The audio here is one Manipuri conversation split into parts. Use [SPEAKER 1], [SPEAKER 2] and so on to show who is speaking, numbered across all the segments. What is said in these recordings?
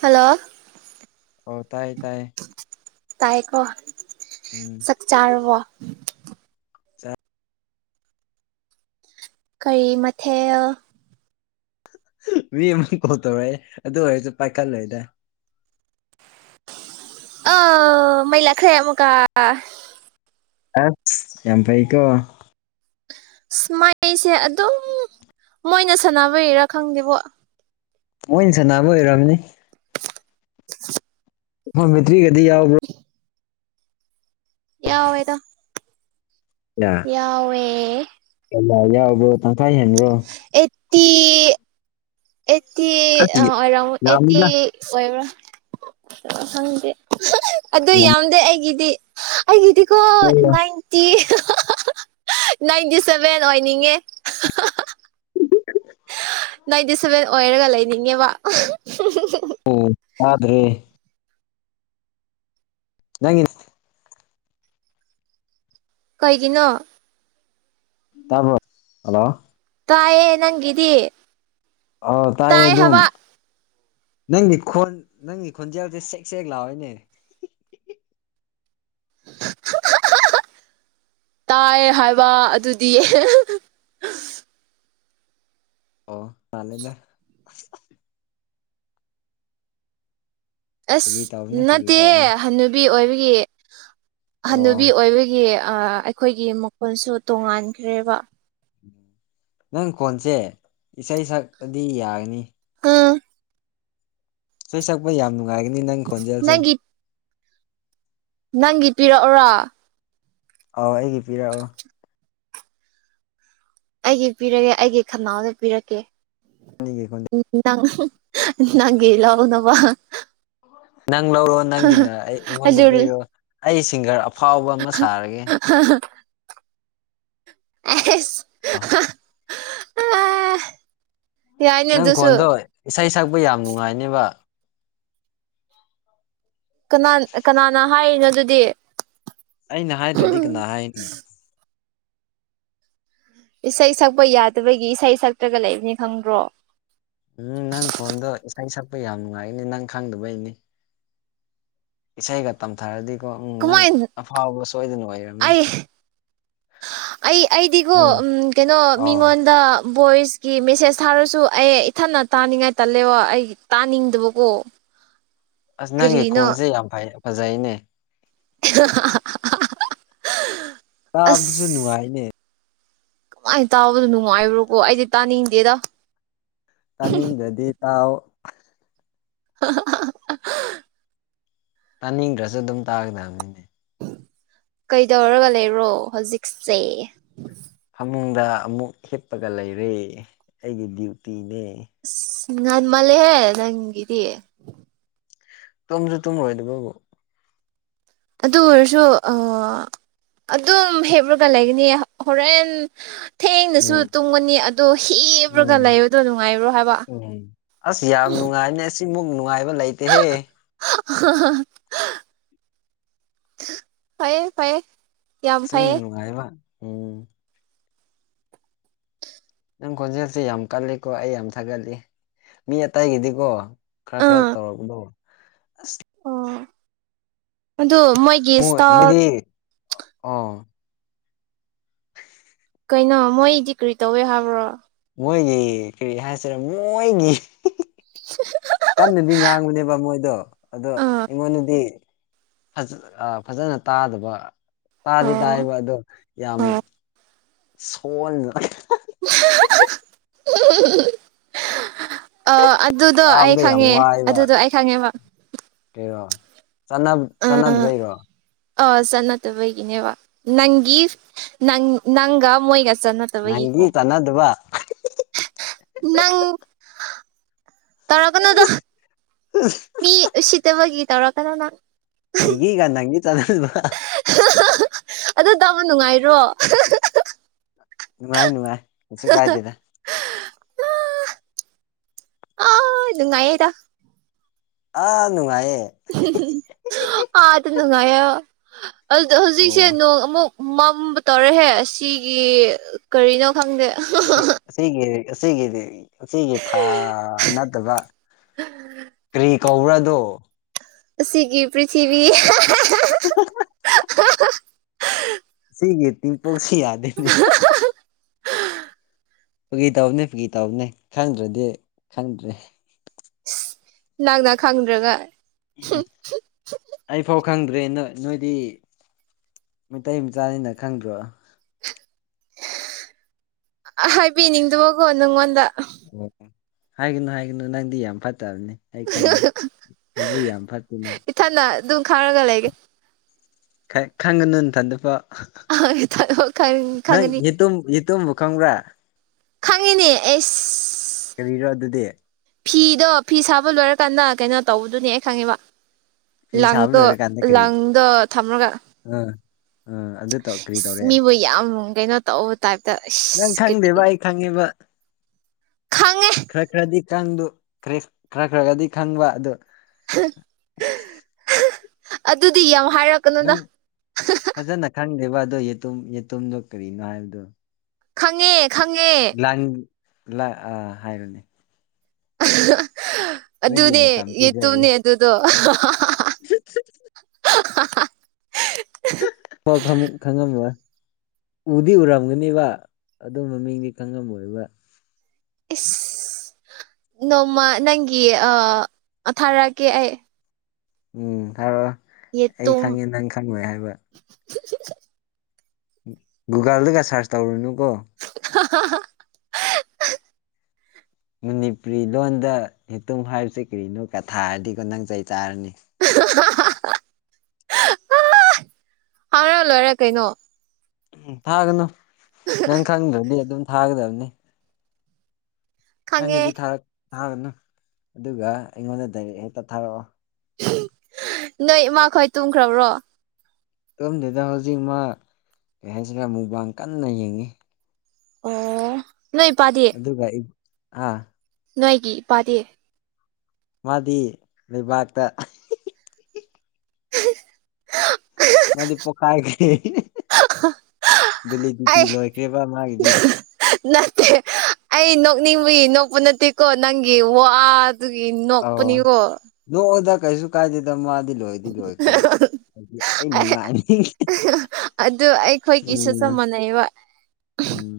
[SPEAKER 1] ꯍꯜꯂꯣ
[SPEAKER 2] ꯑꯣ ꯇꯥꯏꯌꯦ ꯇꯥꯏꯌꯦ
[SPEAKER 1] ꯇꯥꯏꯀꯣ
[SPEAKER 2] ꯎꯝ
[SPEAKER 1] ꯆꯥꯛ ꯆꯥꯔꯕꯣ
[SPEAKER 2] ꯆꯥ
[SPEAKER 1] ꯀꯩ ꯃꯊꯦꯜ
[SPEAKER 2] ꯃꯤ ꯑꯃ ꯀꯣꯜ ꯇꯧꯔꯛꯌꯦ ꯑꯗꯨ ꯑꯣꯏꯔꯖꯨ ꯄꯥꯏꯈꯠꯂꯣꯏꯗ
[SPEAKER 1] ꯑꯣ ꯃꯩ ꯂꯥꯛꯈ꯭ꯔꯦ ꯑꯃꯨꯛꯀ
[SPEAKER 2] ꯑꯠꯁ ꯌꯥꯝ ꯐꯩꯀꯣ
[SPEAKER 1] ꯁꯨꯃꯥꯏꯁꯦ ꯑꯗꯨꯝ ꯃꯣꯏꯅ ꯁꯥꯟꯅꯕꯩꯔꯥ ꯈꯪꯗꯦꯕꯣ
[SPEAKER 2] ꯃꯣꯏꯅ ꯁꯟꯅꯥꯕꯩ ꯑꯣꯏꯔꯝꯅꯤ
[SPEAKER 1] [unintelligible]
[SPEAKER 2] ꯐꯣꯟ ꯕꯦꯇ꯭ꯔꯤ ꯒꯗꯤ ꯌꯥꯎꯕ꯭ꯔꯣ
[SPEAKER 1] ꯌꯥꯎꯑꯦꯗ ꯌꯥꯎꯑꯦ
[SPEAKER 2] ꯀꯌꯥ ꯌꯥꯎꯕ꯭ꯔꯣ ꯇꯪꯈꯥꯏ ꯍꯦꯟꯕ꯭ꯔꯣ
[SPEAKER 1] ꯑꯦꯠꯇꯤ ꯑꯦꯠꯇꯤ ꯑ ꯑꯣꯏꯔꯝ ꯑꯦꯠꯇꯤ
[SPEAKER 2] ꯌꯥꯝꯃꯤꯗ
[SPEAKER 1] ꯑꯣꯏꯕ꯭ꯔꯥ ꯈꯪꯗꯦ ꯑꯗꯨ ꯌꯥꯝꯗꯦ ꯑꯩꯒꯤꯗꯤ ꯑꯩꯒꯤꯗꯤ ꯀꯣ ꯏꯟꯗꯥꯏꯟ ꯇꯤ ꯅꯥꯏꯟꯇꯤ ꯁꯚꯦꯟ ꯑꯣꯏꯅꯤꯡꯉꯦ
[SPEAKER 2] [unintelligible]
[SPEAKER 1] ꯅꯥꯏꯟꯇꯤ ꯁꯚꯦꯟ ꯑꯣꯏꯔꯒ ꯂꯩꯅꯤꯡꯉꯦꯕ
[SPEAKER 2] ꯑꯣ ꯇꯥꯗ꯭ꯔꯦ ꯅꯪꯒꯤ
[SPEAKER 1] ꯀꯩꯒꯤꯅꯣ
[SPEAKER 2] ꯇꯥꯕ꯭ꯔꯣ ꯍꯜꯂꯣ
[SPEAKER 1] ꯇꯥꯏꯌꯦ ꯅꯪꯒꯤꯗꯤ
[SPEAKER 2] ꯑꯣ ꯇꯥꯏꯌꯦ
[SPEAKER 1] ꯇꯥꯏ
[SPEAKER 2] ꯑꯗꯨꯝ
[SPEAKER 1] ꯍꯥꯏꯕ
[SPEAKER 2] ꯅꯪꯒꯤ ꯈꯣꯟ ꯅꯪꯒꯤ ꯈꯣꯟꯖꯦꯜꯖꯦ ꯁꯦꯛ ꯁꯦꯛ ꯂꯥꯎꯑꯦꯅꯦ
[SPEAKER 1] ꯇꯥꯏꯌꯦ ꯍꯥꯏꯕ ꯑꯗꯨꯗꯤ
[SPEAKER 2] ꯑꯣ ꯉꯥꯜꯂꯒ
[SPEAKER 1] ꯑꯁ
[SPEAKER 2] ꯐꯥꯒꯤ ꯇꯧꯕꯅꯤ ꯐꯥꯒꯤ
[SPEAKER 1] ꯅꯠꯇꯦ
[SPEAKER 2] ꯇꯧꯕꯅꯤ
[SPEAKER 1] ꯍꯟꯅꯨꯕꯤ ꯑꯣꯏꯕꯒꯤ
[SPEAKER 2] ꯑꯣ
[SPEAKER 1] ꯍꯅꯨꯕꯤ ꯑꯣꯏꯕꯒꯤ ꯑ ꯑꯩꯈꯣꯏꯒꯤ ꯃꯈꯣꯟꯁꯨ ꯇꯣꯡꯉꯥꯟꯈ꯭ꯔꯦꯕ
[SPEAKER 2] ꯅꯪ ꯈꯣꯟꯁꯦ ꯏꯁꯩ ꯁꯛꯄꯗꯤ ꯌꯥꯒꯅꯤ
[SPEAKER 1] ꯎꯝ
[SPEAKER 2] ꯁꯣꯏ ꯁꯛꯄ ꯌꯥꯝ ꯅꯨꯡꯉꯥꯏꯒꯅꯤ ꯅꯪ ꯈꯣꯟꯖꯦꯜꯁꯦ
[SPEAKER 1] ꯅꯪꯒꯤ ꯅꯪꯒꯤ ꯄꯤꯔꯛꯑꯣꯔꯣ
[SPEAKER 2] ꯑꯧ ꯑꯩꯒꯤ ꯄꯤꯔꯛꯑꯣ
[SPEAKER 1] ꯑꯩꯒꯤ ꯄꯤꯔꯒꯦ ꯑꯩꯒꯤ ꯈꯅꯥꯎꯗ ꯄꯤꯔꯛꯀꯦ
[SPEAKER 2] ꯅꯩꯒꯤ ꯈꯣꯟ
[SPEAKER 1] ꯎ ꯅꯪ ꯅꯪꯒꯤ ꯂꯧꯅꯕ
[SPEAKER 2] ꯅꯪ ꯂꯧꯔꯣ ꯅꯪꯒꯤꯅ ꯑꯩ ꯑꯩꯉꯣꯟꯗ
[SPEAKER 1] ꯑꯗꯨ
[SPEAKER 2] ꯄꯤꯔꯣ ꯑꯩ ꯁꯤꯡꯒꯔ ꯑꯐꯥꯎꯕ ꯑꯃ ꯁꯥꯔꯒꯦ
[SPEAKER 1] ꯍꯍ ꯑꯦꯁ ꯑ ꯍꯥ
[SPEAKER 2] ꯅꯪ ꯀꯣꯟꯗꯣ ꯏꯁꯩ ꯁꯛꯄ ꯌꯥꯝ ꯅꯨꯡꯉꯥꯏꯅꯤꯕ
[SPEAKER 1] ꯀꯅꯥꯟ ꯀꯅꯥꯅ ꯍꯥꯏꯔꯤꯅꯣ ꯑꯗꯨꯗꯤ
[SPEAKER 2] ꯑꯩꯅ ꯍꯥꯏꯗ꯭ꯔꯗꯤ ꯀꯅꯥ ꯍꯥꯏꯅꯤ
[SPEAKER 1] ꯏꯁꯩ ꯁꯛꯄ ꯌꯥꯗꯕꯒꯤ ꯏꯁꯩ ꯁꯛꯇ꯭ꯔꯒ ꯂꯩꯕꯅꯤ ꯈꯪꯕ꯭ꯔꯣ
[SPEAKER 2] ꯎꯝ ꯅꯪ ꯈꯣꯟꯗꯣ ꯏꯁꯩ ꯁꯛꯄ ꯌꯥꯝ ꯅꯨꯡꯉꯥꯏꯅꯤ ꯅꯪ ꯈꯪꯗꯕꯩꯅꯤ ꯏꯁꯩꯒ ꯇꯝꯊꯔꯗꯤꯀꯣ ꯎꯝ ꯅꯪ
[SPEAKER 1] ꯀꯃꯥꯏꯅ
[SPEAKER 2] ꯑꯐꯥꯎꯕ ꯁꯣꯏꯗꯅ ꯑꯣꯏꯔꯝꯅꯤ
[SPEAKER 1] ꯑꯩ ꯑꯩ ꯑꯩꯗꯤꯒꯣ ꯎꯝ ꯀꯩꯅꯣ
[SPEAKER 2] ꯑꯣ
[SPEAKER 1] ꯃꯤꯉꯣꯟꯗ ꯚꯣꯏꯁꯀꯤ ꯃꯦꯁꯦꯁ ꯊꯥꯔꯁꯨ ꯑꯦ ꯏꯊꯟꯅ ꯇꯥꯅꯤꯡꯉꯥꯏ ꯇꯜꯂꯦꯕ ꯑꯩ ꯇꯥꯅꯤꯡꯗꯕꯀꯣ [inaudible] [unintelligible]
[SPEAKER 2] ꯑꯁ ꯅꯪꯒꯤ
[SPEAKER 1] ꯀꯔꯤꯅꯣ
[SPEAKER 2] ꯀꯣꯟꯁꯦ ꯌꯥꯝ ꯐꯩ ꯐꯖꯩꯅꯦ
[SPEAKER 1] [unintelligible]
[SPEAKER 2] ꯇꯥꯕꯗꯨꯁꯨ ꯅꯨꯡꯉꯥꯏꯅꯦ
[SPEAKER 1] ꯃꯥꯏꯟ ꯇꯥꯕꯗꯣ ꯅꯨꯡꯉꯥꯏꯕ꯭ꯔꯣꯀꯣ ꯑꯩꯗꯤ ꯇꯥꯅꯤꯡꯗꯦꯗ
[SPEAKER 2] ꯇꯥꯅꯤꯡꯗꯗꯤ ꯇꯥꯎ
[SPEAKER 1] [unintelligible]
[SPEAKER 2] ꯇꯥꯅꯤꯡꯗ꯭ꯔꯁꯨ ꯑꯗꯨꯝ ꯇꯥꯒꯗꯕꯅꯤꯅꯦ
[SPEAKER 1] ꯀꯩꯗꯧꯔꯒ ꯂꯩꯔꯣ ꯍꯣꯖꯤꯛꯁꯦ
[SPEAKER 2] ꯐꯃꯨꯡꯗ ꯑꯃꯨꯛ ꯍꯤꯠꯄꯒ ꯂꯩꯔꯦ ꯑꯩꯒꯤ ꯗ꯭ꯌꯨꯇꯤꯅꯦ
[SPEAKER 1] ꯉꯟꯃꯜꯂꯦ ꯍꯦ ꯅꯪꯒꯤꯗꯤ
[SPEAKER 2] ꯇꯨꯝꯁꯨ ꯇꯨꯝꯔꯣꯏꯗꯕꯕꯨ
[SPEAKER 1] ꯑꯗꯨ ꯑꯣꯏꯔꯁꯨ ꯑ ꯑꯗꯨꯝ ꯍꯤꯞꯔ꯭ꯒ ꯂꯩꯒꯅꯤ ꯍꯣꯔꯦꯟ ꯊꯦꯡꯅꯁꯨ
[SPEAKER 2] ꯎꯝ
[SPEAKER 1] ꯇꯨꯝꯒꯅꯤ ꯑꯗꯣ ꯍꯤꯞꯔꯒ
[SPEAKER 2] ꯎꯝ
[SPEAKER 1] ꯂꯩꯕꯗꯣ ꯅꯨꯡꯉꯥꯏꯕ꯭ꯔꯣ ꯍꯥꯏꯕ
[SPEAKER 2] ꯑꯁ ꯌꯥꯝ ꯅꯨꯡꯉꯥꯏ ꯁꯤꯃꯨꯛ ꯅꯨꯡꯉꯥꯏꯕ ꯂꯩꯇꯦꯍꯦ
[SPEAKER 1] ꯐꯌꯦ ꯐꯌꯦ
[SPEAKER 2] ꯁꯤꯟ ꯅꯨꯡꯉꯥꯏꯕ ꯎꯝ ꯅꯪ ꯈꯣꯟꯖꯦꯜꯁꯤ ꯌꯥꯝ ꯀꯜꯂꯤꯀꯣ ꯑꯩ ꯌꯥꯝ ꯊꯥꯒꯠꯂꯤ ꯃꯤ ꯑꯇꯩꯒꯤꯗꯤꯀꯣ ꯈ꯭ꯔ ꯈ꯭ꯔ
[SPEAKER 1] ꯑꯥ
[SPEAKER 2] ꯇꯧꯔꯛꯄꯗꯣ
[SPEAKER 1] ꯑꯣ ꯑꯗꯨ ꯃꯣꯏ
[SPEAKER 2] [unintelligible] ꯑꯣ
[SPEAKER 1] ꯀꯩꯅꯣ ꯃꯣꯏꯗꯤ ꯀ꯭ꯔꯤ ꯇꯧꯋꯦ ꯍꯥꯏꯕ꯭ꯔꯣ
[SPEAKER 2] ꯃꯣꯏꯒꯤ ꯀ꯭ꯔꯤ ꯍꯥꯏꯁꯤꯔ ꯃꯣꯏꯒꯤ
[SPEAKER 1] [unintelligible]
[SPEAKER 2] ꯀꯟꯅꯗꯤ ꯉꯥꯡꯕꯅꯦꯕ ꯃꯣꯏꯗꯣ ꯑꯗꯣ
[SPEAKER 1] ꯑꯥ
[SPEAKER 2] ꯑꯩꯉꯣꯟꯗꯗꯤ ꯐꯖ ꯑꯥ ꯐꯖꯅ ꯇꯥꯗꯕ ꯇꯥꯗꯤ
[SPEAKER 1] ꯑꯣ
[SPEAKER 2] ꯇꯥꯏꯕ ꯑꯗꯣ ꯌꯥꯝ
[SPEAKER 1] ꯑꯣ
[SPEAKER 2] ꯁꯣꯟꯅ
[SPEAKER 1] [unintelligible] ꯑ ꯑꯗꯨꯗꯣ ꯑꯩ
[SPEAKER 2] ꯇꯥꯕꯗ ꯌꯥꯝ
[SPEAKER 1] ꯈꯪꯉꯦ
[SPEAKER 2] ꯋꯥꯏꯕ
[SPEAKER 1] ꯑꯗꯨꯗꯣ ꯑꯩ ꯈꯪꯉꯦꯕ
[SPEAKER 2] ꯀꯩꯔꯣ ꯆꯥꯟꯅꯕ ꯆꯥꯟꯅꯗꯕꯩꯔꯣ
[SPEAKER 1] ꯑ ꯆꯠꯅꯠꯇꯕꯒꯤꯅꯦꯕ ꯅꯪꯒꯤꯁ ꯅꯪ ꯅꯪꯒꯥ ꯃꯣꯏꯒ ꯆꯅꯠ ꯇꯕꯒꯤꯀꯣ
[SPEAKER 2] ꯅꯪꯒꯤ ꯆꯥꯟꯅꯗꯕ
[SPEAKER 1] ꯅꯪ ꯇꯧꯔꯛꯀꯅꯨꯗꯥ ꯃꯤ ꯎꯁꯤꯠꯇꯕꯒꯤ ꯇꯧꯔꯛꯀꯅꯣ ꯅꯪ
[SPEAKER 2] ꯑꯩꯒꯤꯒ ꯅꯪꯒꯤ ꯆꯠꯍꯟꯕ
[SPEAKER 1] ꯑꯗꯨ ꯇꯥꯕ ꯅꯨꯡꯉꯥꯏꯔꯣ
[SPEAKER 2] ꯅꯨꯡꯉꯥꯏꯌꯦ ꯅꯨꯡꯉꯥꯏ ꯀꯩꯁꯨ ꯀꯥꯏꯗꯦꯗ
[SPEAKER 1] ꯑ ꯅꯨꯡꯉꯥꯏꯌꯦꯗ
[SPEAKER 2] ꯑꯥ ꯅꯨꯡꯉꯥꯏꯌꯦ
[SPEAKER 1] ꯑꯥꯗ ꯅꯨꯡꯉꯥꯏꯌꯣ ꯑꯗꯨꯗ ꯍꯧꯖꯤꯛꯁꯦ
[SPEAKER 2] ꯑꯣ
[SPEAKER 1] ꯅꯣꯡ ꯑꯃꯨꯛ ꯃꯝꯕ ꯇꯧꯔꯦꯍꯦ ꯑꯁꯤꯒꯤ ꯀꯔꯤꯅꯣ ꯈꯪꯗꯦ
[SPEAKER 2] ꯁꯤ ꯑꯁꯤꯒꯤ꯭ꯔ ꯑꯁꯤꯒꯤꯗꯤ ꯑꯁꯤꯒꯤ ꯊꯥ ꯅꯠꯇꯕ ꯀ꯭ꯔꯤ ꯀꯧꯕ꯭ꯔ ꯑꯗꯣ
[SPEAKER 1] ꯑꯁꯤꯒꯤ ꯄ꯭ꯔꯤꯊꯤꯕꯤ
[SPEAKER 2] [unintelligible] ꯁꯤꯒꯤ ꯗꯤꯝꯄꯜꯁꯤ ꯌꯥꯗꯦꯅꯦ ꯐꯥꯒꯤ ꯇꯧꯅꯦ ꯐꯥꯒꯤ ꯇꯧꯕꯅꯦ ꯈꯪꯗ꯭ꯔꯗꯤ ꯈꯪꯗ꯭ꯔꯦ
[SPEAKER 1] ꯅꯪꯅ ꯈꯪꯗ꯭ꯔꯒ
[SPEAKER 2] ꯎꯝꯎꯝ ꯑꯩ ꯐꯥꯎ ꯈꯪꯗ꯭ꯔꯦ ꯅꯣꯏ ꯅꯣꯏꯗꯤ ꯃꯩꯇꯩ ꯃꯆꯥꯅꯤꯅ ꯈꯪꯗ꯭ꯔꯣ
[SPEAKER 1] ꯑꯥ ꯍꯥꯏꯕꯤꯅꯤꯡꯗꯕꯀꯣ ꯅꯪꯉꯣꯟꯗ
[SPEAKER 2] ꯍꯥꯏꯒꯅꯨ ꯍꯥꯏꯒꯅꯨ ꯅꯪꯗꯤ ꯌꯥꯝ ꯐꯠꯇꯕꯅꯤ ꯑꯩ ꯈꯪꯉꯤ ꯅꯕꯨꯛ ꯌꯥꯝ ꯐꯠꯇꯦ ꯅꯣꯏ
[SPEAKER 1] ꯊꯟꯅ ꯑꯗꯨꯝ ꯈꯔꯒ ꯂꯩꯒꯦ
[SPEAKER 2] ꯈ ꯈꯪꯉꯅꯨ ꯅꯊꯟꯗꯀꯣ ꯅꯪ
[SPEAKER 1] ꯈꯪꯒꯅꯤ
[SPEAKER 2] ꯌꯦꯇꯨꯝ ꯌꯦꯇꯨꯝꯕꯣ ꯈꯪꯕ꯭ꯔꯥ
[SPEAKER 1] ꯈꯪꯉꯤꯅꯦ ꯑꯦꯁ
[SPEAKER 2] ꯀꯔꯤꯔꯣ ꯑꯗꯨꯗꯤ
[SPEAKER 1] ꯐꯤꯗꯣ ꯐꯤ ꯁꯥꯕ ꯂꯣꯏꯔꯀꯥꯟꯗ ꯀꯩꯅꯣ ꯇꯧꯕꯗꯨꯅꯦ ꯑꯩ ꯈꯪꯉꯦꯕ
[SPEAKER 2] ꯐꯤ ꯁꯥꯕ
[SPEAKER 1] ꯂꯪꯇꯣ ꯂꯪꯗꯣ ꯊꯝꯔꯒ
[SPEAKER 2] ꯑ ꯑ ꯑꯗꯨ ꯇꯧ ꯀꯔꯤ
[SPEAKER 1] ꯏꯁ
[SPEAKER 2] ꯇꯧꯔꯦ
[SPEAKER 1] ꯃꯤꯕꯨ ꯌꯥꯝ ꯀꯩꯅꯣ ꯇꯧ ꯇꯥꯏꯞꯇ
[SPEAKER 2] ꯅꯪ
[SPEAKER 1] ꯑꯩꯁ ꯀꯔꯤ
[SPEAKER 2] ꯈꯪꯗꯦꯕ ꯑꯩ ꯈꯪꯉꯦꯕ
[SPEAKER 1] ꯈꯪꯉꯦ
[SPEAKER 2] ꯈꯔ ꯈꯔꯗꯤ ꯀꯪꯗꯨ ꯈꯔ ꯈꯔ ꯈꯔꯒꯗꯤ ꯈꯪꯕ ꯑꯗꯣ
[SPEAKER 1] ꯑꯗꯨꯗꯤ ꯌꯥꯝ ꯍꯥꯏꯔꯛ
[SPEAKER 2] ꯅꯪ ꯐꯖꯅ ꯈꯪꯗꯦꯕ ꯑꯗꯣ ꯌꯦꯇꯨꯝ ꯌꯦꯇꯨꯝꯗꯣ ꯀꯔꯤꯅꯣ ꯍꯥꯏꯕꯗꯣ
[SPEAKER 1] ꯈꯪꯉꯦ ꯈꯪꯉꯦ
[SPEAKER 2] ꯂꯥꯡ ꯂ ꯑ ꯍꯥꯏꯔꯣꯅꯦ ꯅꯪꯒꯤ
[SPEAKER 1] ꯑꯗꯨꯅꯦ
[SPEAKER 2] ꯃꯇꯝ ꯄꯤꯖꯔꯤ
[SPEAKER 1] ꯌꯦꯇꯨꯝꯅꯦ ꯑꯗꯨꯗꯣ
[SPEAKER 2] [unintelligible] ꯑꯣ ꯈꯪꯕꯨ ꯈꯪꯉꯝꯃꯣꯏ ꯎꯗꯤ ꯎꯔꯝꯒꯅꯦꯕ ꯑꯗꯨ ꯃꯃꯤꯡꯗꯤ ꯈꯪꯉꯝꯃꯣꯏꯕ
[SPEAKER 1] ꯏꯁ ꯅꯣꯡꯃ ꯅꯪꯒꯤ ꯑ ꯑ ꯊꯥꯔꯛꯀꯦ ꯑꯩ
[SPEAKER 2] ꯎꯝ ꯊꯥꯔꯛꯑꯣ ꯑꯩ
[SPEAKER 1] ꯌꯦꯇꯨꯝ
[SPEAKER 2] ꯈꯪꯉꯦ ꯅꯪ ꯈꯪꯉꯣꯏ ꯍꯥꯏꯕ ꯒꯨꯒꯜꯗꯒ ꯁꯥꯔꯁ ꯇꯧꯔꯨꯅꯨꯀꯣ
[SPEAKER 1] [unintelligible]
[SPEAKER 2] ꯃꯅꯤꯄꯨꯔꯤ ꯂꯣꯟꯗ ꯍꯦꯇꯨꯝ ꯍꯥꯏꯔꯤꯁꯦ ꯀꯔꯤꯅꯣ ꯀ ꯊꯥꯔꯗꯤꯀꯣ ꯅꯪ ꯆꯩ ꯆꯥꯔꯅꯤ
[SPEAKER 1] ꯊꯥꯔ ꯂꯣꯏꯔꯦ ꯀꯩꯅꯣ
[SPEAKER 2] ꯎꯝ ꯊꯥꯒꯅꯣ ꯅꯪ ꯈꯪꯗ꯭ꯔꯗꯤ ꯑꯗꯨꯝ ꯊꯥꯒꯗꯕꯅꯤ
[SPEAKER 1] ꯈꯪꯉꯦ
[SPEAKER 2] ꯈꯪꯉꯗꯤ ꯊꯥꯔꯛ ꯊꯥꯒꯅꯨ ꯑꯗꯨꯒ ꯑꯩꯉꯣꯟꯗ ꯗꯥꯏꯔꯦꯛ ꯍꯦꯛꯇ ꯊꯥꯔꯛꯑꯣ
[SPEAKER 1] ꯅꯣꯏ ꯏꯃꯥ ꯈꯣꯏ ꯇꯨꯝꯈ꯭ꯔꯕ꯭ꯔꯣ
[SPEAKER 2] ꯇꯨꯝꯗ꯭ꯔꯤꯗ ꯍꯧꯖꯤꯛ ꯃꯥ ꯀꯩ ꯍꯥꯏꯁꯤꯔ ꯃꯨꯛꯕꯥꯡ ꯀꯟꯅ ꯌꯦꯡꯉꯤ
[SPEAKER 1] ꯑꯣ ꯅꯣꯏ ꯏꯄꯥꯗꯤ
[SPEAKER 2] ꯗꯨꯒ ꯑꯩ ꯍꯥ
[SPEAKER 1] ꯅꯣꯏꯒꯤ ꯏꯄꯥꯗꯤ
[SPEAKER 2] ꯃꯥꯗꯤ ꯂꯩꯕꯥꯛꯇ ꯃꯥꯗꯤ ꯄꯣꯛꯈꯥꯏꯈ꯭ꯔꯦ ꯚꯦꯂꯤꯗꯤꯇꯤ
[SPEAKER 1] ꯑꯩ
[SPEAKER 2] ꯂꯣꯏꯈ꯭ꯔꯦꯕ ꯃꯥꯒꯤꯗꯤ
[SPEAKER 1] ꯅꯠꯇꯦ ꯑꯩ ꯅꯣꯛꯅꯤꯡꯕꯒꯤ ꯅꯣꯛꯄ ꯅꯠꯇꯦꯀꯣ ꯅꯪꯒꯤ ꯋꯥ ꯗꯨꯒꯤ
[SPEAKER 2] ꯑꯧ
[SPEAKER 1] ꯅꯣꯛꯄꯅꯤꯀꯣ
[SPEAKER 2] ꯅꯣꯛꯑꯣꯗ ꯀꯩꯖꯨ ꯀꯥꯏꯗꯦꯗ ꯃꯥꯗꯤ ꯂꯣꯏꯗꯤ ꯂꯣꯏꯈ꯭ꯔꯦ ꯑꯩꯗꯤ ꯑꯩ ꯅꯨꯡꯉꯥꯏꯔꯤ
[SPEAKER 1] ꯑꯗꯨ ꯑꯩꯈꯣꯏꯒꯤꯁꯨ ꯆꯞ ꯃꯥꯟ ‌ꯥꯅꯩꯕ
[SPEAKER 2] ꯎꯝ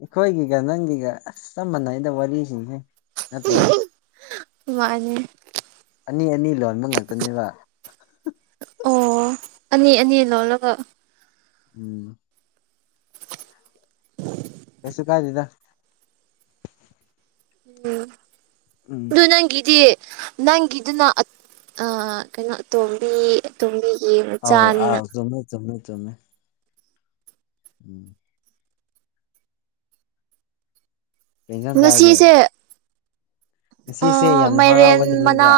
[SPEAKER 2] ꯑꯩꯈꯣꯏꯒꯤꯒ ꯅꯪꯒꯤꯒ ꯑꯁ ꯆꯞ ꯃꯥꯟꯅꯩꯗ ꯋꯥꯔꯤꯁꯤꯡꯁꯦ ꯅꯠꯇ꯭ꯔꯣ
[SPEAKER 1] ꯃꯥꯅꯤ
[SPEAKER 2] ꯑꯅꯤ ꯑꯅꯤ ꯂꯣꯟꯕ ꯉꯥꯛꯇꯅꯦꯕ
[SPEAKER 1] ꯑꯣ ꯑꯅꯤ ꯑꯅꯤ ꯂꯣꯜꯂꯒ
[SPEAKER 2] ꯎꯝ ꯀꯩꯁꯨ ꯀꯥꯏꯗꯦꯗ
[SPEAKER 1] ꯎꯝ
[SPEAKER 2] ꯎꯝ
[SPEAKER 1] ꯗꯨ ꯅꯪꯒꯤꯗꯤ ꯅꯪꯒꯤꯗꯨꯅ ꯑꯠ ꯑ ꯀꯩꯅꯣ ꯑꯇꯣꯝꯕꯤ ꯑꯇꯣꯝꯕꯤꯒꯤ
[SPEAKER 2] ꯑꯧ
[SPEAKER 1] ꯃꯆꯥꯅꯤꯅ
[SPEAKER 2] ꯑꯥꯎ ꯆꯨꯝꯃꯦ ꯆꯨꯝꯃꯦ ꯆꯨꯝꯃꯦ ꯎꯝ ꯀꯩ ꯏꯟꯖꯥꯡ ꯆꯥꯔꯒꯦ
[SPEAKER 1] ꯑ
[SPEAKER 2] ꯉꯁꯤꯁꯦ ꯌꯥꯝ
[SPEAKER 1] ꯃꯥꯏꯔꯦꯟ
[SPEAKER 2] ꯍꯔꯥꯎꯕ
[SPEAKER 1] ꯃꯅꯥ
[SPEAKER 2] ꯅꯨꯃꯤꯠꯔꯥ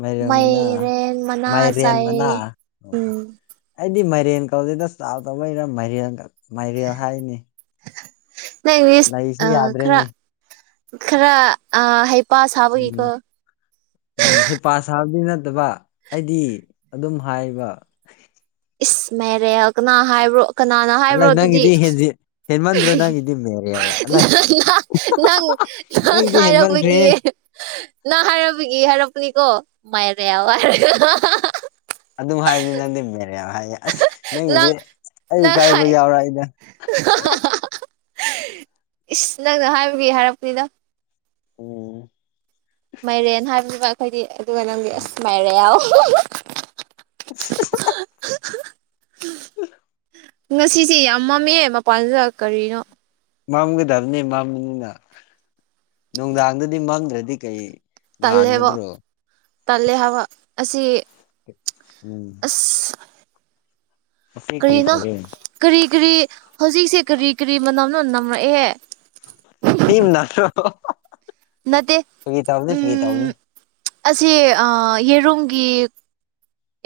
[SPEAKER 2] ꯃꯥꯏꯔꯦꯟ ꯃꯅꯥ
[SPEAKER 1] ꯃꯥꯏꯔꯦꯟ ꯃꯅꯥ
[SPEAKER 2] ꯃꯥꯏꯔꯦꯟ ꯃꯅꯥ
[SPEAKER 1] ꯆꯥꯏꯌꯦ
[SPEAKER 2] ꯑꯣ
[SPEAKER 1] ꯎꯝ
[SPEAKER 2] ꯑꯩꯗꯤ ꯃꯥꯏꯔꯦꯟ ꯀꯧꯗꯦꯗ ꯆꯥꯎꯗꯕꯩꯩꯔ ꯃꯥꯏꯔꯦꯜꯒ ꯃꯥꯏꯔꯦꯜ ꯍꯥꯏꯅꯤ
[SPEAKER 1] ꯅꯪꯪ ꯏꯪꯂꯤꯁ
[SPEAKER 2] ꯂꯩꯁꯤ
[SPEAKER 1] ꯑ ꯈꯔ
[SPEAKER 2] ꯌꯥꯗ꯭ꯔꯦꯅꯦ
[SPEAKER 1] ꯈꯔ ꯑ ꯍꯦꯞ
[SPEAKER 2] ꯎꯝ ꯎꯝ ꯍꯦꯞ ꯄꯥ ꯁꯥꯕꯗꯤ ꯅꯠꯇꯕ ꯑꯩꯗꯤ ꯑꯗꯨꯝ ꯍꯥꯏꯕ
[SPEAKER 1] ꯏꯁ ꯃꯦꯔꯦꯜ ꯀꯅꯥ ꯍꯥꯏꯕ꯭ꯔꯣ ꯀꯅꯥꯅ
[SPEAKER 2] ꯑꯂ
[SPEAKER 1] ꯍꯥꯏꯕ꯭ꯔꯣ ꯑꯗꯨꯗꯤ
[SPEAKER 2] ꯅꯪꯒꯤꯗꯤ ꯍꯦꯟꯖꯤ ꯍꯦꯟꯃꯟꯗ꯭ꯔꯣ ꯅꯪꯒꯤꯗꯤ ꯃꯦꯔꯦ ꯌꯥꯎꯋꯦ ꯑꯂ
[SPEAKER 1] ꯅꯪꯅ ꯅꯪ ꯅꯪ
[SPEAKER 2] ꯅꯪꯒꯤꯗꯤ ꯍꯦꯟꯃꯟꯈ꯭ꯔꯦ
[SPEAKER 1] ꯍꯥꯏꯔꯛꯄꯒꯤ ꯅꯪ ꯍꯥꯏꯔꯛꯄꯒꯤ ꯍꯥꯏꯔꯄꯅꯤꯀꯣ ꯃꯥꯏꯔꯦꯜ ꯍꯥꯏꯔꯒ
[SPEAKER 2] ꯑꯗꯨꯝ ꯍꯥꯏꯕꯅꯤ ꯅꯪꯗꯤ ꯃꯦꯔꯦꯜ ꯍꯥꯏꯌꯦ ꯑꯁ ꯅꯪꯒꯤꯗꯤ
[SPEAKER 1] ꯅꯪ
[SPEAKER 2] ꯑꯩ
[SPEAKER 1] ꯅꯪ
[SPEAKER 2] ꯀꯥꯏꯕ
[SPEAKER 1] ꯍꯥꯏ
[SPEAKER 2] ꯌꯥꯎꯔꯛ ꯑꯦꯗ
[SPEAKER 1] ꯏꯁ ꯅꯪꯅ ꯍꯥꯏꯕꯒꯤ ꯍꯥꯏꯔꯛꯄꯅꯤꯗ
[SPEAKER 2] ꯎꯝ
[SPEAKER 1] ꯃꯥꯏꯔꯦꯟ ꯍꯥꯏꯕꯅꯦꯕ ꯑꯩꯈꯣꯏꯗꯤ ꯑꯗꯨꯒ ꯅꯪꯒꯤ ꯑꯁ ꯃꯥꯏꯔꯦꯜ ꯉꯁꯤꯁꯦ ꯌꯥꯝ ꯃꯝꯃꯦ ꯃꯄꯥꯟꯁꯤꯗ ꯀꯔꯤꯅꯣ
[SPEAKER 2] ꯃꯝꯒꯗꯕꯅꯦ ꯃꯝꯕꯅꯤꯅ ꯅꯨꯡꯗꯥꯡꯗꯗꯤ ꯃꯝꯗ꯭ꯔꯗꯤ ꯀꯩ
[SPEAKER 1] ꯇꯜꯂꯦꯕ
[SPEAKER 2] ꯉꯥꯟꯒꯗ꯭ꯔꯣ
[SPEAKER 1] ꯇꯜꯂꯦ ꯍꯥꯕ ꯑꯁꯤ
[SPEAKER 2] ꯎꯝ
[SPEAKER 1] ꯏꯁ
[SPEAKER 2] ꯉꯁꯤ ꯀꯔꯤ
[SPEAKER 1] ꯀꯔꯤꯅꯣ
[SPEAKER 2] ꯇꯧꯒꯦ
[SPEAKER 1] ꯀꯔꯤ ꯀꯔꯤ ꯍꯧꯖꯤꯛꯁꯦ ꯀꯔꯤ ꯀꯔꯤ ꯃꯅꯝꯅꯣ ꯅꯝꯃꯛꯑꯦ
[SPEAKER 2] ꯊꯤ ꯃꯅꯝꯔꯣ
[SPEAKER 1] ꯅꯠꯇꯦ
[SPEAKER 2] ꯐꯒꯤꯇꯧꯕꯅꯦ ꯐꯒꯤꯇꯧꯕꯅꯦ
[SPEAKER 1] ꯎꯝ ꯑꯁꯤ ꯑꯥ ꯌꯦꯔꯨꯝꯒꯤ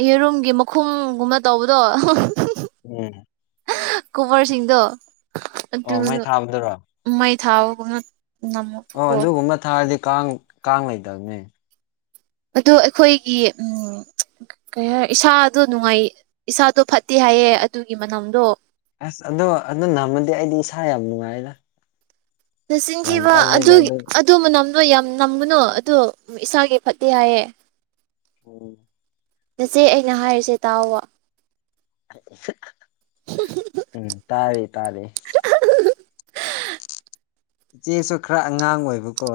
[SPEAKER 1] ꯌꯦꯔꯨꯝꯒꯤ ꯃꯈꯨꯝꯒꯨꯝꯕ ꯇꯧꯕꯗꯣ
[SPEAKER 2] ꯎꯝ
[SPEAKER 1] ꯀꯣꯕꯔꯁꯤꯡꯗꯣ
[SPEAKER 2] ꯑꯣ ꯃꯩ
[SPEAKER 1] ꯑꯗꯨꯗꯣ
[SPEAKER 2] ꯊꯥꯕꯗꯨꯔꯣ
[SPEAKER 1] ꯃꯩ ꯊꯥꯕꯒꯨꯝꯕ
[SPEAKER 2] ꯑꯣ ꯑꯗꯨꯒꯨꯝꯕ ꯊꯥꯔꯗꯤ ꯀꯥꯡ ꯀꯥꯡ ꯂꯩꯇꯕꯅꯦ
[SPEAKER 1] ꯑꯗꯣ ꯑꯩꯈꯣꯏꯒꯤ ꯎꯝ ꯀꯩ ꯍꯥꯏ ꯏꯁꯥꯗꯣ ꯅꯨꯡꯉꯥꯏ ꯏꯁꯥꯗꯣ ꯐꯠꯇꯦ ꯍꯥꯏꯌꯦ ꯑꯗꯨꯒꯤ ꯃꯅꯝꯗꯣ
[SPEAKER 2] ꯑꯁ ꯑꯗꯣ ꯑꯗꯨ ꯅꯝꯃꯗꯤ ꯑꯩꯗꯤ ꯏꯁꯥ ꯌꯥꯝ ꯅꯨꯡꯉꯥꯏꯗ ꯌꯥꯝ
[SPEAKER 1] ꯅꯆꯤꯟꯊꯤꯕ
[SPEAKER 2] ꯀꯜꯂꯦꯗ
[SPEAKER 1] ꯑꯗꯨꯒꯤ ꯑꯠ ꯑꯗꯨ ꯃꯅꯝꯗꯣ ꯌꯥꯝ ꯅꯝꯒꯅꯨ ꯑꯗꯨ ꯏꯁꯥꯒꯤ ꯐꯠꯇꯦ ꯍꯥꯏꯌꯦ
[SPEAKER 2] ꯎꯝ
[SPEAKER 1] ꯅꯥꯆꯦ ꯑꯩꯅ ꯍꯥꯏꯔꯤꯁꯦ ꯇꯥꯎꯑꯣ
[SPEAKER 2] ꯎꯝ ꯇꯥꯔꯦ ꯇꯥꯔꯦ ꯏꯆꯦꯁꯨ ꯈꯔ ꯑꯉꯥꯡ ꯑꯣꯏꯕꯀꯣ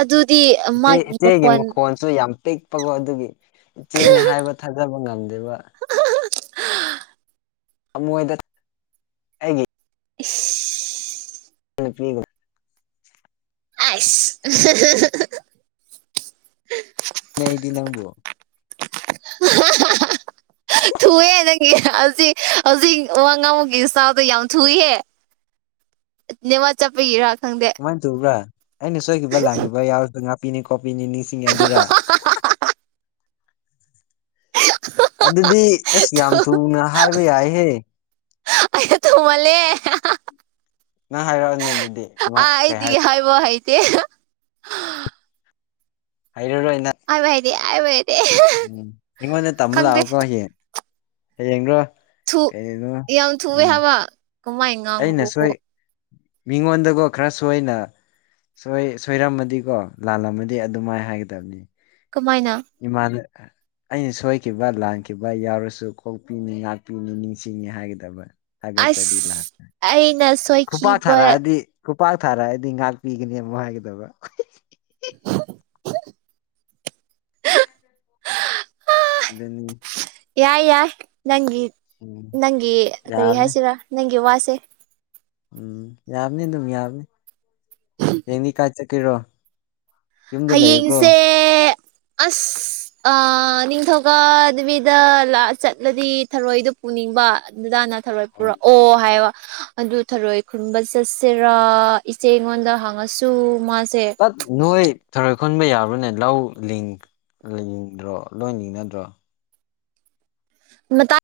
[SPEAKER 1] ꯑꯗꯨꯗꯤ ꯃꯥꯒꯤ ꯃꯈꯣꯟ
[SPEAKER 2] ꯁꯨ ꯌꯥꯝ ꯄꯤꯛꯄꯀꯣ ꯑꯗꯨꯒꯤ ꯏꯆꯦꯅꯦ ꯍꯥꯏꯕ ꯊꯥꯖꯕ ꯉꯝꯗꯦꯕ ꯊꯃꯣꯏꯗ ꯑꯩꯒꯤ
[SPEAKER 1] ꯏꯁ
[SPEAKER 2] [unintelligible] ꯄꯤ [unintelligible]
[SPEAKER 1] ꯑꯥꯏꯁ
[SPEAKER 2] ꯅꯩꯗꯤ ꯅꯪꯕꯨ
[SPEAKER 1] [unintelligible] ꯅꯪꯒꯤ ꯍꯧꯖꯤꯛ ꯍꯧꯖꯤꯛ ꯋꯥ ꯉꯥꯡꯕꯒꯤ ꯏꯁꯇꯥꯏꯜꯗꯣ ꯌꯥꯝ ꯊꯨꯏꯍꯦ ꯅꯦꯠꯋꯥꯛ ꯆꯞꯄꯒꯤꯔ ꯈꯪꯗꯦ
[SPEAKER 2] ꯀꯃꯥꯏꯟ ꯊꯨꯕ꯭ꯔꯥ ꯑꯩꯅ ꯁꯣꯏꯈꯤꯕ ꯂꯥꯟꯈꯤꯕ ꯌꯥꯎꯔꯁꯨ ꯉꯥꯄꯤꯅꯤꯀꯣ ꯀꯣꯄꯤꯅꯤ ꯅꯤꯡꯁꯤꯡꯉꯤ ꯑꯗꯨꯔ ꯑꯗꯨꯗꯤ ꯑꯁ ꯌꯥꯝ ꯊꯨꯅ ꯍꯥꯏꯕ ꯌꯥꯏꯍꯦ
[SPEAKER 1] ꯑꯌꯥ ꯊꯨꯃꯜꯂꯦ
[SPEAKER 2] ꯅꯪ ꯍꯥꯏꯔꯛꯑꯣꯅꯦ ꯑꯗꯨꯗꯤ ꯀꯃꯥꯏ
[SPEAKER 1] ꯑꯥ
[SPEAKER 2] ꯀꯩ ꯍꯥꯏ
[SPEAKER 1] ꯑꯩꯗꯤ ꯍꯥꯏꯕ ꯍꯩꯇꯦ
[SPEAKER 2] ꯍꯩꯔꯔꯣꯏ ꯅꯪ
[SPEAKER 1] ꯍꯥꯏꯕ ꯍꯥꯏꯗꯤ ꯍꯥꯏꯕ ꯍꯩ
[SPEAKER 2] ꯎꯝ ꯑꯩꯉꯣꯟꯗ ꯇꯝꯕ ꯂꯥꯛꯑꯣꯀꯣ ꯍꯌꯦꯡ ꯍꯌꯦꯡꯔꯣ
[SPEAKER 1] ꯊꯨ
[SPEAKER 2] ꯀꯩꯅꯣ
[SPEAKER 1] ꯌꯥꯝ ꯊꯨꯋꯦ
[SPEAKER 2] ꯎꯝ
[SPEAKER 1] ꯍꯥꯏꯕ ꯀꯃꯥꯏꯅ
[SPEAKER 2] ꯑꯩꯅ
[SPEAKER 1] ꯉꯥꯡꯕ꯭ꯔꯣꯀꯣ
[SPEAKER 2] ꯁꯣꯏ ꯃꯤꯉꯣꯟꯗꯒꯣ ꯈꯔ ꯁꯣꯏꯅ ꯁꯣꯏ ꯁꯣꯏꯔꯝꯃꯗꯤꯀꯣ ꯂꯥꯜꯂꯝꯃꯗꯤ ꯑꯗꯨꯃꯥꯏ ꯍꯥꯏꯒꯗꯕꯅꯦ
[SPEAKER 1] ꯀꯃꯥꯏꯅ
[SPEAKER 2] ꯏꯃꯥꯟ ꯑꯩꯅ ꯁꯣꯏꯈꯤꯕ ꯂꯥꯟꯈꯤꯕ ꯌꯥꯎꯔꯁꯨ ꯀꯣꯛꯄꯤꯅꯤ ꯉꯥꯛꯄꯤꯅꯤ ꯅꯤꯡꯁꯤꯡꯅꯤ ꯍꯥꯏꯒꯗꯕ꯫ ꯊꯒꯠꯆꯔꯤ
[SPEAKER 1] ꯑꯁ
[SPEAKER 2] ꯂꯥꯁꯇ
[SPEAKER 1] ꯑꯩꯅ
[SPEAKER 2] ꯈꯨꯄꯥ
[SPEAKER 1] ꯁꯣꯏꯈꯤꯕ
[SPEAKER 2] ꯊꯔꯛ ꯑꯗꯤ ꯈꯨꯄꯥꯛ ꯊꯥꯔꯛꯑꯗꯤ ꯉꯥꯛꯄꯤꯒꯅꯤ ꯑꯃꯨꯛ ꯍꯥꯏꯒꯗꯕ꯫ ꯑꯗꯨꯅꯤ
[SPEAKER 1] ꯌꯥꯏ ꯌꯥꯏ ꯅꯪꯒꯤ
[SPEAKER 2] ꯎꯝ
[SPEAKER 1] ꯅꯪꯒꯤ ꯀꯔꯤ
[SPEAKER 2] ꯌꯥꯕꯅꯤ
[SPEAKER 1] ꯍꯥꯏꯁꯤꯔꯥ ꯅꯪꯒꯤ ꯋꯥꯁꯦ꯫
[SPEAKER 2] ꯎꯝꯅꯤ ꯗꯨꯝ ꯌꯥꯝꯅꯤ ꯔꯦꯡꯗꯤ ꯀꯥꯏ ꯆꯠꯀꯦꯔꯣ ꯌꯨꯝꯗ ꯂꯩꯌꯨꯀꯣ
[SPEAKER 1] ꯍꯌꯦꯡꯁꯦ ꯑꯁ ꯑ ꯅꯤꯡꯊꯧꯀ ꯗꯕꯤꯗ ꯂꯥꯛꯆꯠꯂꯗꯤ ꯊꯔꯣꯏꯗꯨ ꯄꯨꯅꯤꯡꯕ ꯑꯠꯗꯨꯗ ꯊꯔꯣꯏ ꯄꯨꯔꯛ ꯑꯣ ꯍꯥꯏꯕ ꯑꯗꯨ ꯊꯔꯣꯏ ꯈꯨꯟꯕ ꯆꯠꯁꯦꯔꯥ ꯏꯆꯦ ꯉꯣꯟꯗ ꯍꯥꯡꯉꯁꯨ ꯃꯥꯁꯦ
[SPEAKER 2] ꯅꯣꯏ ꯊꯔꯣꯏ ꯈꯨꯟꯕ ꯌꯥꯕ꯭ꯔꯅꯦ ꯂꯧ ꯂꯤꯡ ꯂꯤꯡꯗ꯭ꯔꯣ ꯂꯣꯏ ꯂꯤꯡꯅꯗ꯭ꯔꯣ꯫
[SPEAKER 1] [unintelligible]